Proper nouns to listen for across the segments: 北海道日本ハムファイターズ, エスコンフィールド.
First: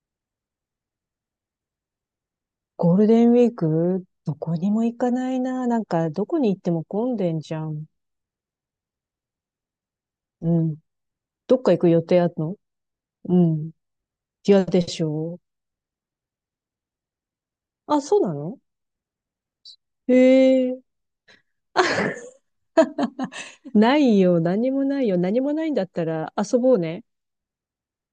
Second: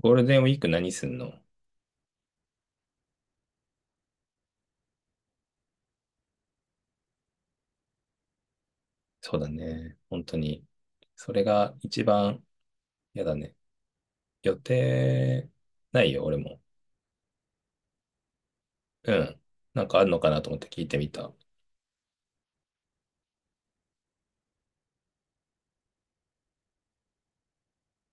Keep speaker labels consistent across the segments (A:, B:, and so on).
A: ゴールデンウィーク何すんの？
B: ゴールデンウィーク、どこにも行かないな。なんか、どこに行っても混んでんじゃん。
A: そうだね。本当
B: う
A: に。
B: ん。
A: それ
B: どっか
A: が
B: 行く予
A: 一
B: 定ある
A: 番
B: の？
A: 嫌だ
B: う
A: ね。
B: ん。
A: 予
B: 嫌でしょ？
A: 定ないよ、俺も。
B: あ、そうなの？
A: うん。なんかあるのかなと思っ
B: へ
A: て
B: え。
A: 聞いてみた。
B: ないよ。何もないよ。何もないんだったら遊ぼうね。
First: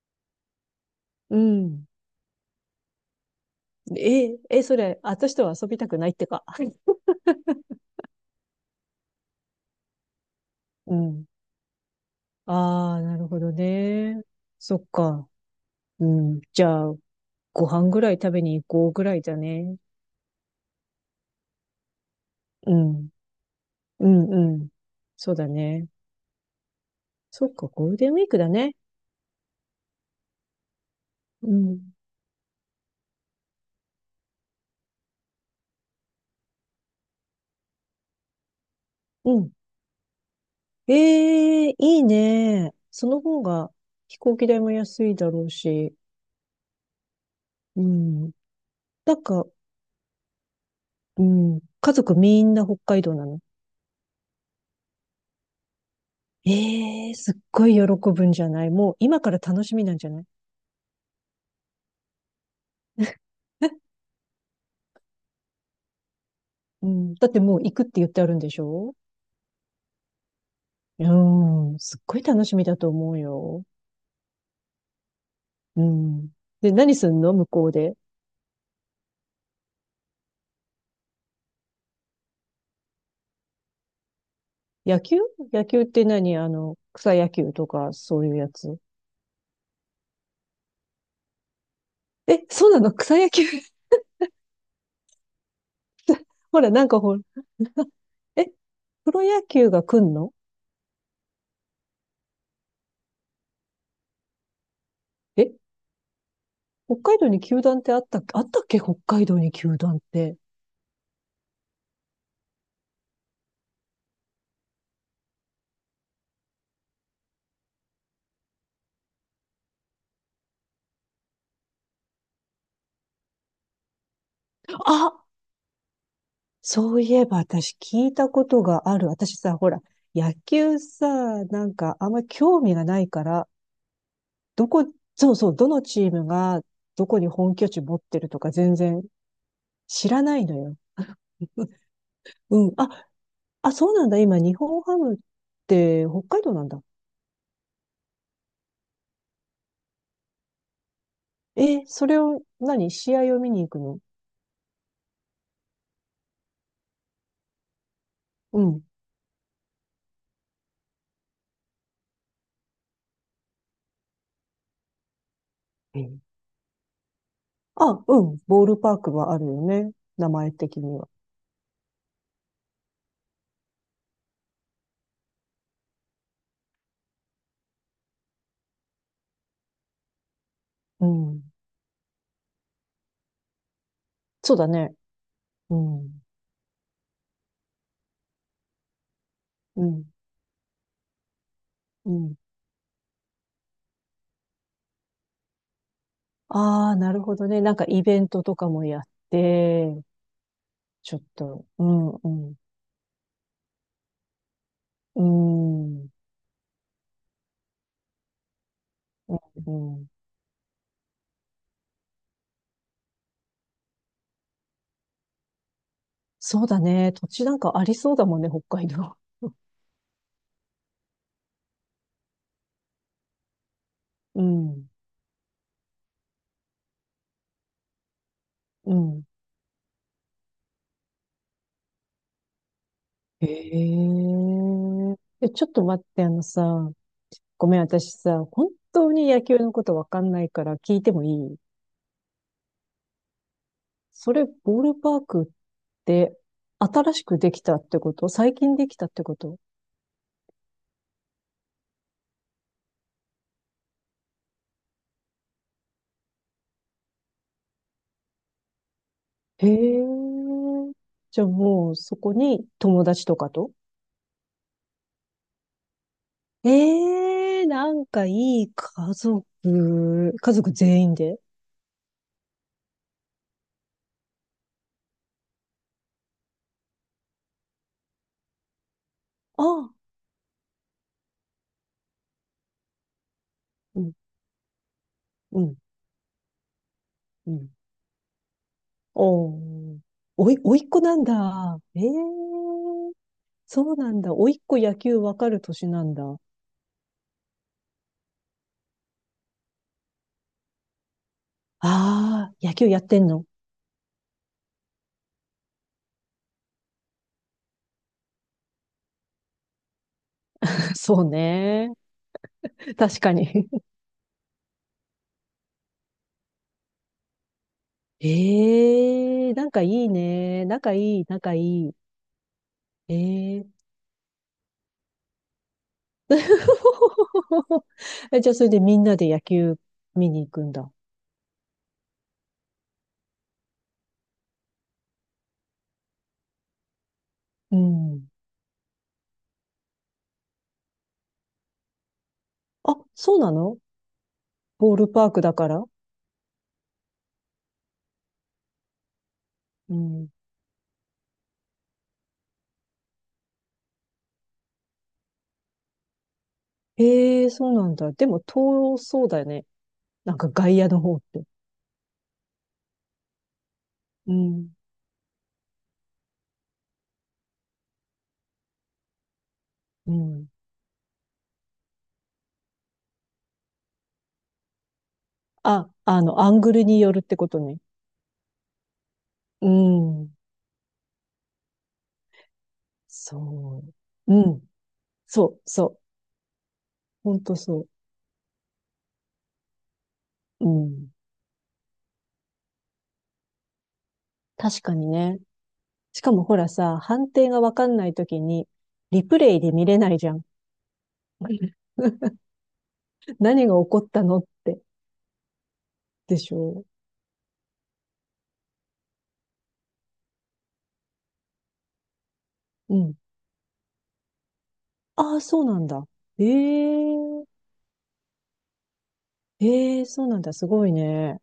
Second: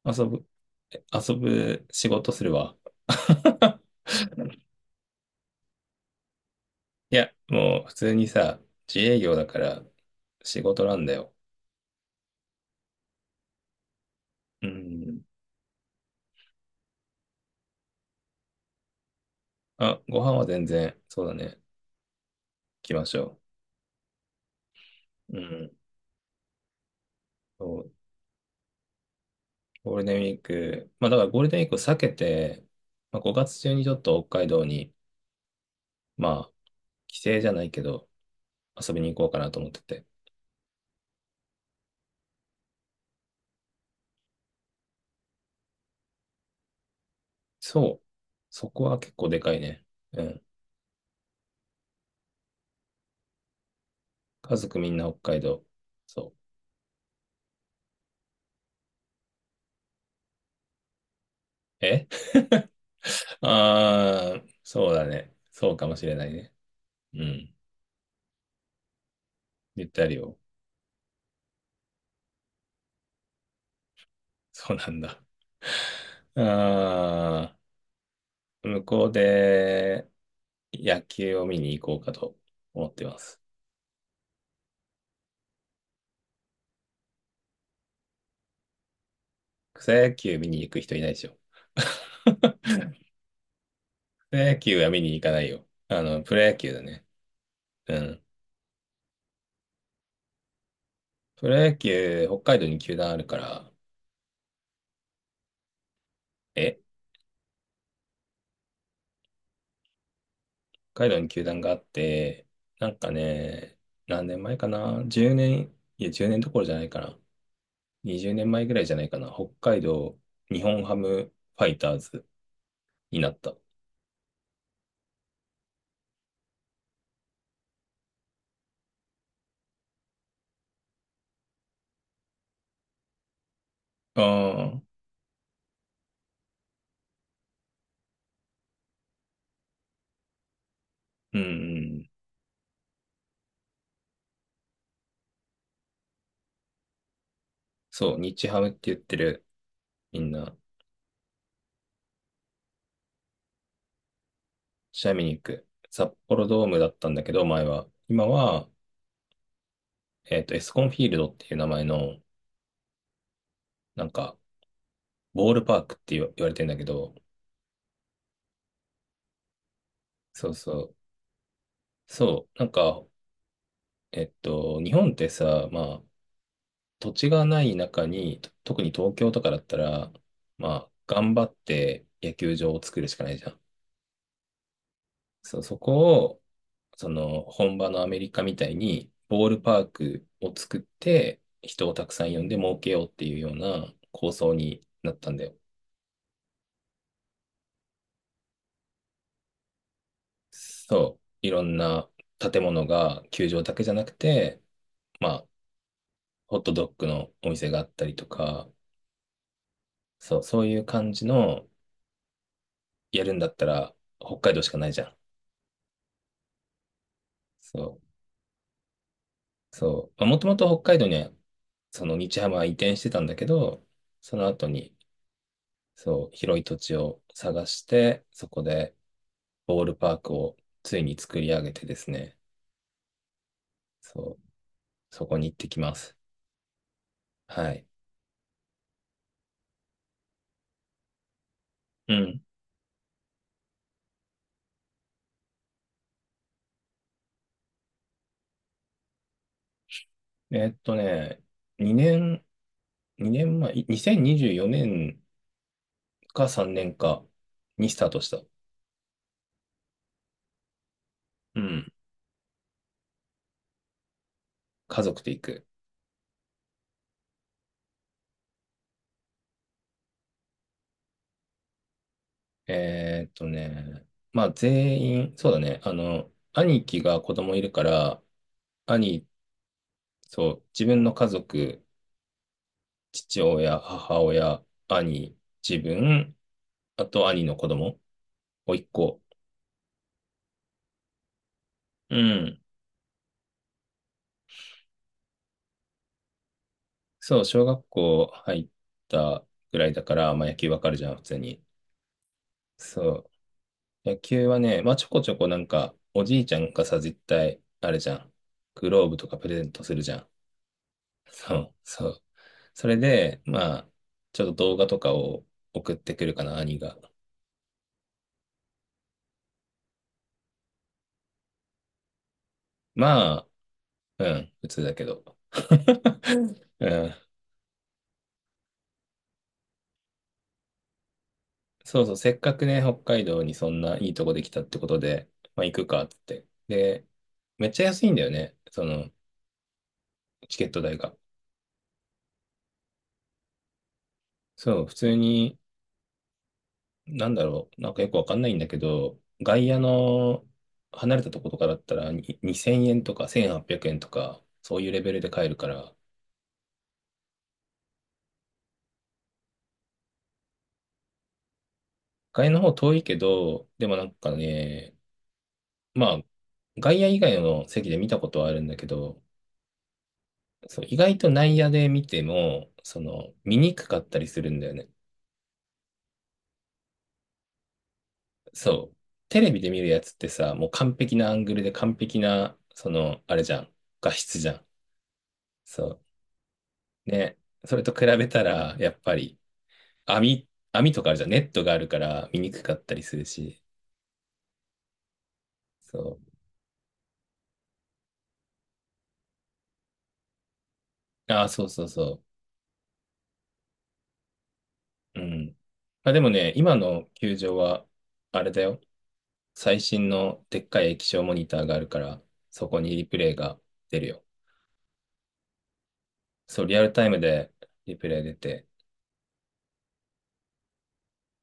A: 遊ぶ、え遊
B: う
A: ぶ
B: ん。
A: 仕事するわ。
B: え、え、それ、私とは遊びたくないってか。
A: いや、もう普通にさ、自営業だから仕事
B: う
A: なんだ
B: ん。
A: よ。
B: ああ、なるほどね。
A: う
B: そっ
A: ん。
B: か。うん。じゃあ、ご飯ぐらい食べに行こうぐらいだね。
A: あ、ご飯は全然、そうだね。行
B: う
A: きま
B: ん。
A: しょ
B: うん、うん。そう
A: う。う
B: だ
A: ん。
B: ね。そっ
A: そ
B: か、ゴ
A: う。
B: ールデンウィークだね。
A: ゴールデンウィーク、まあだからゴー
B: う
A: ルデンウィークを
B: ん。
A: 避けて、まあ、5月中にちょっと北海道に、まあ、帰省じゃないけど、遊びに行こう
B: う
A: かな
B: ん。
A: と思ってて。
B: ええ、いいね。その方が飛行機代も安いだろうし。う
A: そう。
B: ん。
A: そこは結
B: なん
A: 構で
B: か、
A: かいね。うん。
B: うん。家族みんな北海道なの？
A: 家族みんな北海道。そ
B: ええ、すっごい喜ぶんじゃない？もう今から楽しみなんじゃない？
A: う。あー、そうだね。そうかもしれないね。
B: うん。
A: う
B: だって
A: ん。
B: もう行くって言ってあるんでしょ？
A: 言ってあるよ。
B: うん。すっごい楽しみだと思うよ。
A: そうなんだ。
B: うん。で、何すんの向
A: あ
B: こうで。
A: ー、向こうで野球を見に行こうかと思ってます。
B: 野球？野球って何、あの、草野球とかそういうやつ？
A: 草野球見に行く人いないでしょ。
B: え、そうなの？草野球？
A: プロ野球は見に行かないよ。プロ野
B: ほら、
A: 球だ
B: なんか
A: ね。
B: ほら、
A: うん。
B: え、プロ野球が来んの？
A: プロ野球、北海道に球団あるから、
B: え、
A: え
B: 北海道に球団ってあったっけ、あったっけ北海道に球団って。
A: 北海道に球団があって、なんかね、何年前かな ?10 年、いや、10年どころじゃないかな。20年前ぐらいじゃないかな。北海道日本ハムファイターズになった。あ
B: あ、そういえば私聞いたことがある。私さ、ほら、野球さ、なんかあんまり興味がないから、ど
A: あ、
B: こ、そうそう、どのチームがどこに本拠地持ってるとか全然知らないのよ。
A: うんう
B: う
A: ん。
B: うん。あ、あ、そうなんだ。今、日本ハムって北海道なんだ。
A: そう、日ハムって言ってる、みんな。
B: え、それを、何試合を見に行くの？
A: 試合見に行く。札幌ドームだったんだけど、前は。今
B: う
A: は、
B: ん。
A: エスコンフィールドっていう名前の、なんか、ボールパークって言われてんだけど、
B: あ、うん。ボールパークはあるよね。名
A: そ
B: 前
A: うそ
B: 的
A: う。
B: には。
A: そう、なんか、日本ってさ、まあ、土地がない中に、特に東京とかだったら、まあ、
B: う
A: 頑張
B: ん。
A: って野球場を作るしかないじゃん。
B: そうだね。
A: そう、
B: う
A: そこ
B: ん。
A: を、本場のアメリカみたいに、ボールパ
B: う
A: ー
B: ん。
A: クを作って、人をた
B: う
A: くさん
B: ん。
A: 呼んで儲けようっていうような構想になったんだよ。
B: ああ、なるほどね。なんかイベントとかもやって、ちょ
A: そ
B: っ
A: う、いろ
B: と、
A: ん
B: う
A: な
B: ん、うん。
A: 建物が球場だけじゃなくて、
B: う
A: まあ、
B: ん。う
A: ホットドッグのお店があったりとか、
B: ん、うん。
A: そう、そういう感じの、やるんだったら、北海道しかないじゃん。
B: そうだね。土地なんかあり
A: そ
B: そうだもんね、北海道。
A: う、そう。まあもともと北海道には、その日ハムは移転してたんだけど、そ
B: う
A: の後
B: ん。
A: に、そう、広い土地を探して、そこで
B: うん。
A: ボールパークをついに作り上げてですね、
B: へ
A: そう、
B: え。
A: そこに
B: え、
A: 行っ
B: ちょ
A: て
B: っ
A: き
B: と
A: ま
B: 待っ
A: す。
B: て、あのさ、ご
A: は
B: めん、
A: い。
B: 私さ、本当に野球のことわかんないから聞いてもいい？
A: うん。
B: それ、ボールパークって新しくできたってこと？最近できたってこと？
A: えーっとね、2年、2年前、2024年か3年かにスタートした。
B: へえ。じゃあ
A: うん。
B: もうそこに友達とか？と、
A: 家族で行く。
B: ええ、なんかいい、家族、家族全員で。
A: えーっとね、まあ全員、そうだね、兄貴が子供いるから、兄、
B: ああ、
A: そう、自分の家族、父親、
B: うん、
A: 母親、兄、
B: うん、
A: 自分、あと兄
B: う
A: の子
B: ん。
A: 供、甥っ子。
B: おー、おい、おいっ子なんだ。ええ、
A: うん。
B: そうなんだ。おいっ子野球わかる年なんだ。あ
A: そう、小学校入ったぐらいだから、まあ野球わかるじゃん、普通に。
B: あ、野球やってん
A: そ
B: の？
A: う。野球はね、まあちょこちょこなんか、おじいちゃんがさ、絶対、あれじゃん。グローブとかプレゼントするじゃん。
B: そう
A: そう、
B: ね。
A: そう。それ
B: 確か
A: で、
B: に。
A: まあ、ちょっと動画とかを送ってくるかな、兄が。
B: ええ、仲いいね。仲いい、仲いい。
A: まあ、
B: ええ。
A: うん、普通だけど。うん。
B: え、じゃあ、それでみんなで野球見に行くんだ。
A: そうそう、せっかくね、北海道にそんないいとこできたってことで、まあ行くかっつって。で、めっ
B: う
A: ちゃ安いんだ
B: ん。
A: よね、チケット代が。
B: あ、そうなの？
A: そう、
B: ボ
A: 普
B: ール
A: 通
B: パークだ
A: に、
B: から。
A: なんだろう、なんかよくわかんないんだけど、外野
B: うん。
A: の離れたとことかだったらに2000円とか1800円とか、そういうレベルで買えるから、
B: ええ、そうなんだ。でも、遠そうだよね。なんか外野の方って。
A: 外の方遠いけど、でもなん
B: う
A: か
B: ん。
A: ね、まあ、外野以外の席で見たことはあるんだけど、
B: うん。
A: そう、意外と内野で見ても、見にくかったりするんだよね。
B: あ、あの、アングルによるってことね。
A: そう。テレビ
B: う
A: で見るやつって
B: ん。
A: さ、もう完璧なアングルで完璧な、あれじゃん。
B: そ
A: 画
B: う。
A: 質じ
B: う
A: ゃ
B: ん。
A: ん。
B: そう、そう。
A: そう。
B: ほ
A: ね。
B: んと
A: そ
B: そ
A: れ
B: う。
A: と比べたら、やっぱり、網、
B: う
A: 網と
B: ん。
A: かあるじゃん。ネットがあるから見にくかったりするし。
B: 確かにね。
A: そ
B: しかもほらさ、判定がわかんないときに、リプレイで見れないじゃん。
A: う。ああ、そう そうそ
B: 何が起こったのって。
A: う。うん。まあでも
B: で
A: ね、
B: し
A: 今
B: ょ
A: の球場は、あれだよ。最新のでっかい液晶モニターがあるから、そこに
B: う？う
A: リ
B: ん。
A: プレイが出るよ。
B: ああ、そうなんだ。え
A: そう、リアルタイム
B: え、
A: でリプレイ出て、
B: ええ、そうなんだ。すごいね。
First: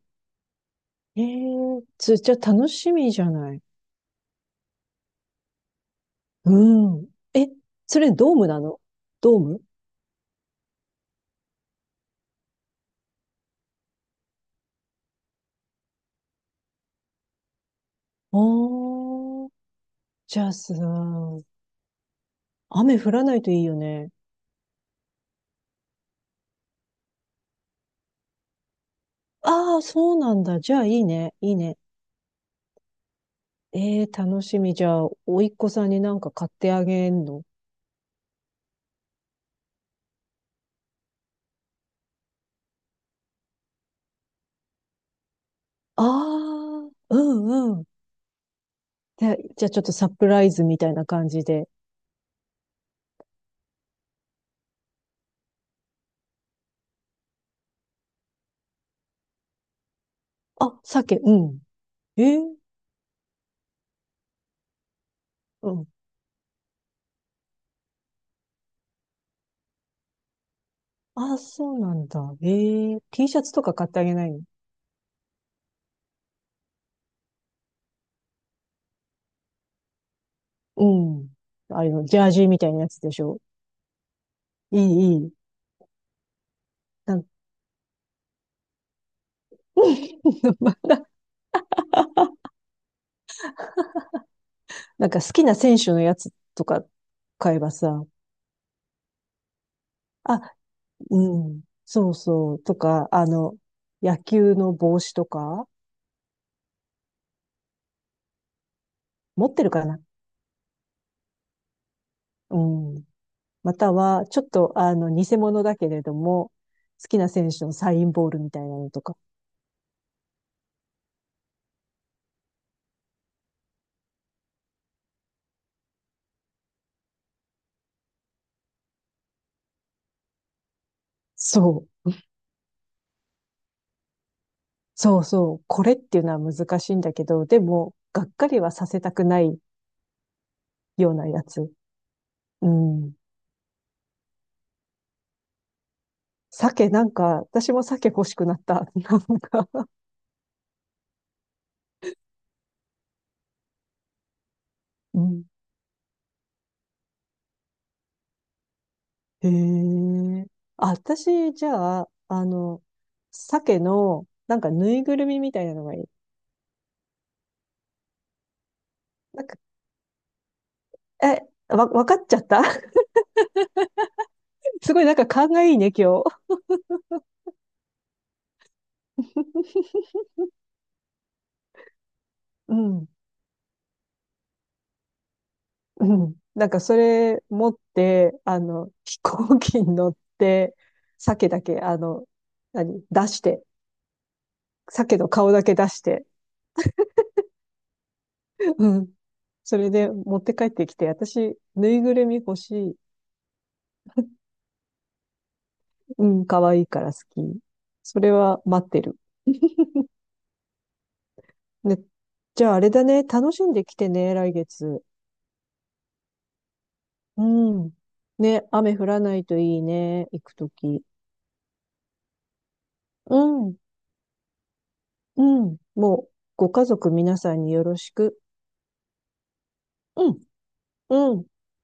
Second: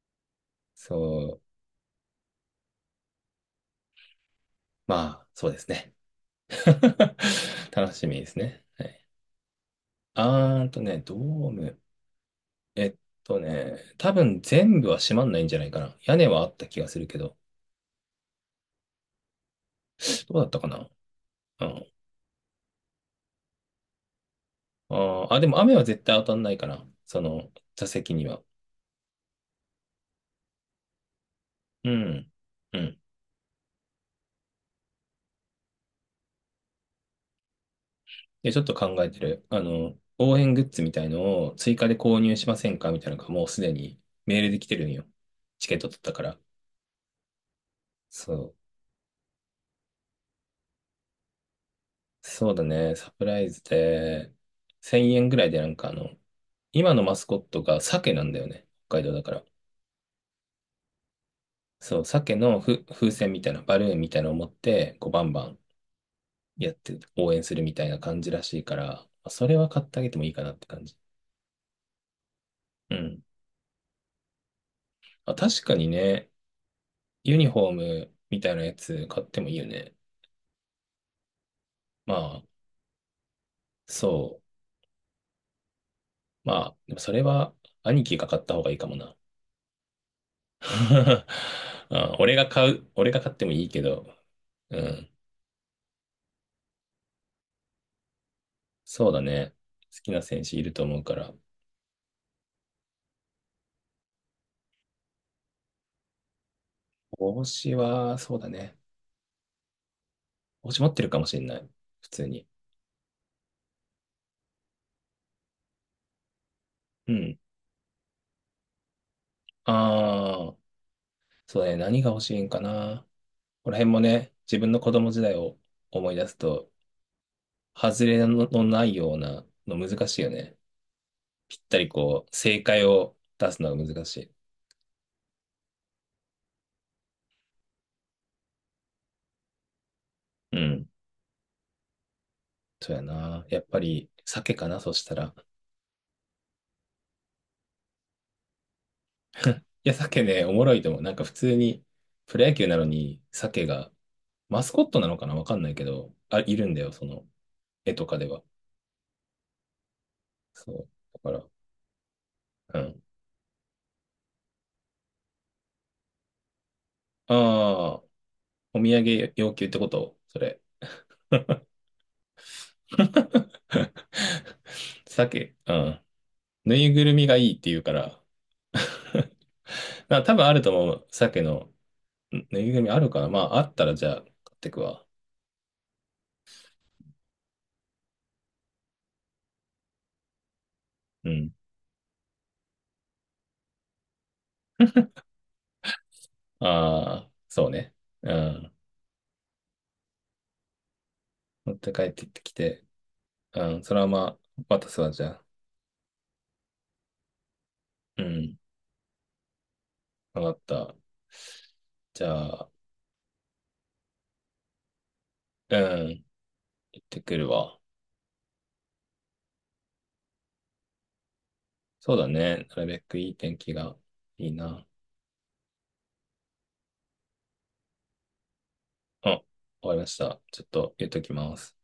A: そ
B: え
A: う、
B: え、つ、じゃあ楽しみじゃない。
A: まあ、そうですね。
B: うん。え、
A: 楽
B: そ
A: し
B: れ
A: みで
B: ドー
A: す
B: ムな
A: ね。
B: の？
A: はい、
B: ドーム？
A: あーんとね、ドーム。えっ多分全部は閉まんないんじゃないかな。屋根はあった気がするけど、
B: ああー、
A: ど
B: じ
A: うだ
B: ゃ
A: っ
B: あ
A: たか
B: さ、
A: な。うん。
B: 雨降らないといいよね。
A: あーあ、でも雨は絶対当たんないかな。その座席には。
B: ああ、そうなんだ。じゃあいいね。いいね。
A: うん。うん
B: ええ、楽しみ。じゃあ、甥っ子さんになんか買ってあげんの？
A: で、ちょっと考えてる。応援グッズみたいのを追加で購入しませんかみたいなのがもうすでにメールで来てるんよ。チケット取っ
B: あ
A: たから。
B: あ、うんうん。
A: そう。
B: で、じゃあちょっとサプライズみたいな感じで。
A: そうだね。サプライズで、1000円ぐらいでなんか今のマスコットが鮭なんだよね。北海道だから。
B: あ、鮭、うん。
A: そう、
B: え
A: 鮭
B: ー、
A: の風船みたいな、バルーンみたいなのを持って、こうバンバン
B: うん。
A: やって応援するみたいな感じらしいから、それは買ってあげてもいいかなって感じ。
B: あ、そうなんだ。え
A: う
B: ー、
A: ん。
B: T シャツとか買ってあげないの？
A: あ、確かにね、ユニフォームみたいなやつ買ってもいいよね。
B: うん。あれの、
A: ま
B: ジャー
A: あ、
B: ジーみたいなやつでしょ。
A: そう。
B: いい、いい。
A: まあ、でもそ
B: な
A: れ
B: んか。
A: は兄貴が買った方がいいかもな。
B: まだ、
A: あ俺が買う、俺が買ってもいいけど、う
B: な
A: ん。
B: んか好きな選手のやつとか買えばさ。
A: そうだね。好きな
B: あ、
A: 選手いると思うから。
B: うん。そうそう。とか、あの、野球の帽子とか、
A: 帽子は、そうだね。
B: 持ってるかな？
A: 帽子持ってるかもしれない。普通に。
B: うん。または、ちょっと、あの、偽物だけれども、好
A: う
B: きな
A: ん。
B: 選手のサインボールみたいなのとか。
A: ああ、そうだね。何が欲しいんかな。この辺もね、自分の子供時代を思い出すと、外れののないようなの難しいよね。ぴった
B: そ
A: り
B: う。
A: こう、正解を出すのが難しい。
B: そうそう。これっていうのは難しいんだけど、でも、がっかりはさせたくない
A: うん。
B: ようなやつ。う
A: そうや
B: ん。
A: な。やっぱり、鮭かな、そしたら。
B: 鮭、なんか、私も鮭欲しくなった。なんか、
A: いや、鮭ね、おもろいと思う。なんか普通に、プロ野球なのに、鮭が、マスコットなの
B: う
A: かな
B: ん。
A: わかんないけど、あ、いるんだよ、その、絵とかでは。
B: へえ。
A: そう。
B: あ、
A: だか
B: 私、じゃあ、あ
A: ら、う
B: の、
A: ん。
B: 鮭の、なんかぬいぐるみみたいなのがいい。
A: ああ、お土産
B: なん
A: 要
B: か、
A: 求ってことそれ。
B: え、わ、わかっちゃった。 すごいなんか勘
A: 鮭、
B: が
A: う
B: いいね、
A: ん。
B: 今日。
A: ぬいぐるみがいいって言うから。まあ、多分あると思う。鮭の、ぬい
B: う
A: ぐるみあ
B: ん。
A: るかなまあ、あったらじゃあ、買ってくわ。
B: うん。なんかそれ持って、あの、飛行機に乗って、
A: う
B: 鮭
A: ん。
B: だけ、あの、何、出して、鮭の顔だけ出して、
A: ああ、そうね。うん。
B: うん。それで持って帰ってきて、私、
A: 持っ
B: ぬ
A: て
B: い
A: 帰っ
B: ぐ
A: て
B: るみ
A: き
B: 欲し
A: て、
B: い。
A: うん、それはまあ、渡すわ、じゃあ。
B: うん、可愛いから好き。そ
A: う
B: れ
A: ん、
B: は待ってる。
A: わかった。
B: ね、
A: じゃ
B: じ
A: あ、
B: ゃああれだね、楽しんできてね、来月。
A: うん、行ってく
B: う
A: るわ。
B: ん。ね、雨降らないといいね、行くとき。
A: そうだね。なるべくいい
B: う
A: 天気
B: ん、
A: がいいな。
B: うん。もう、ご家族皆さんによろしく。
A: あ、終わりまし
B: う
A: た。
B: ん、
A: ちょっと言っとき
B: うん。
A: ます。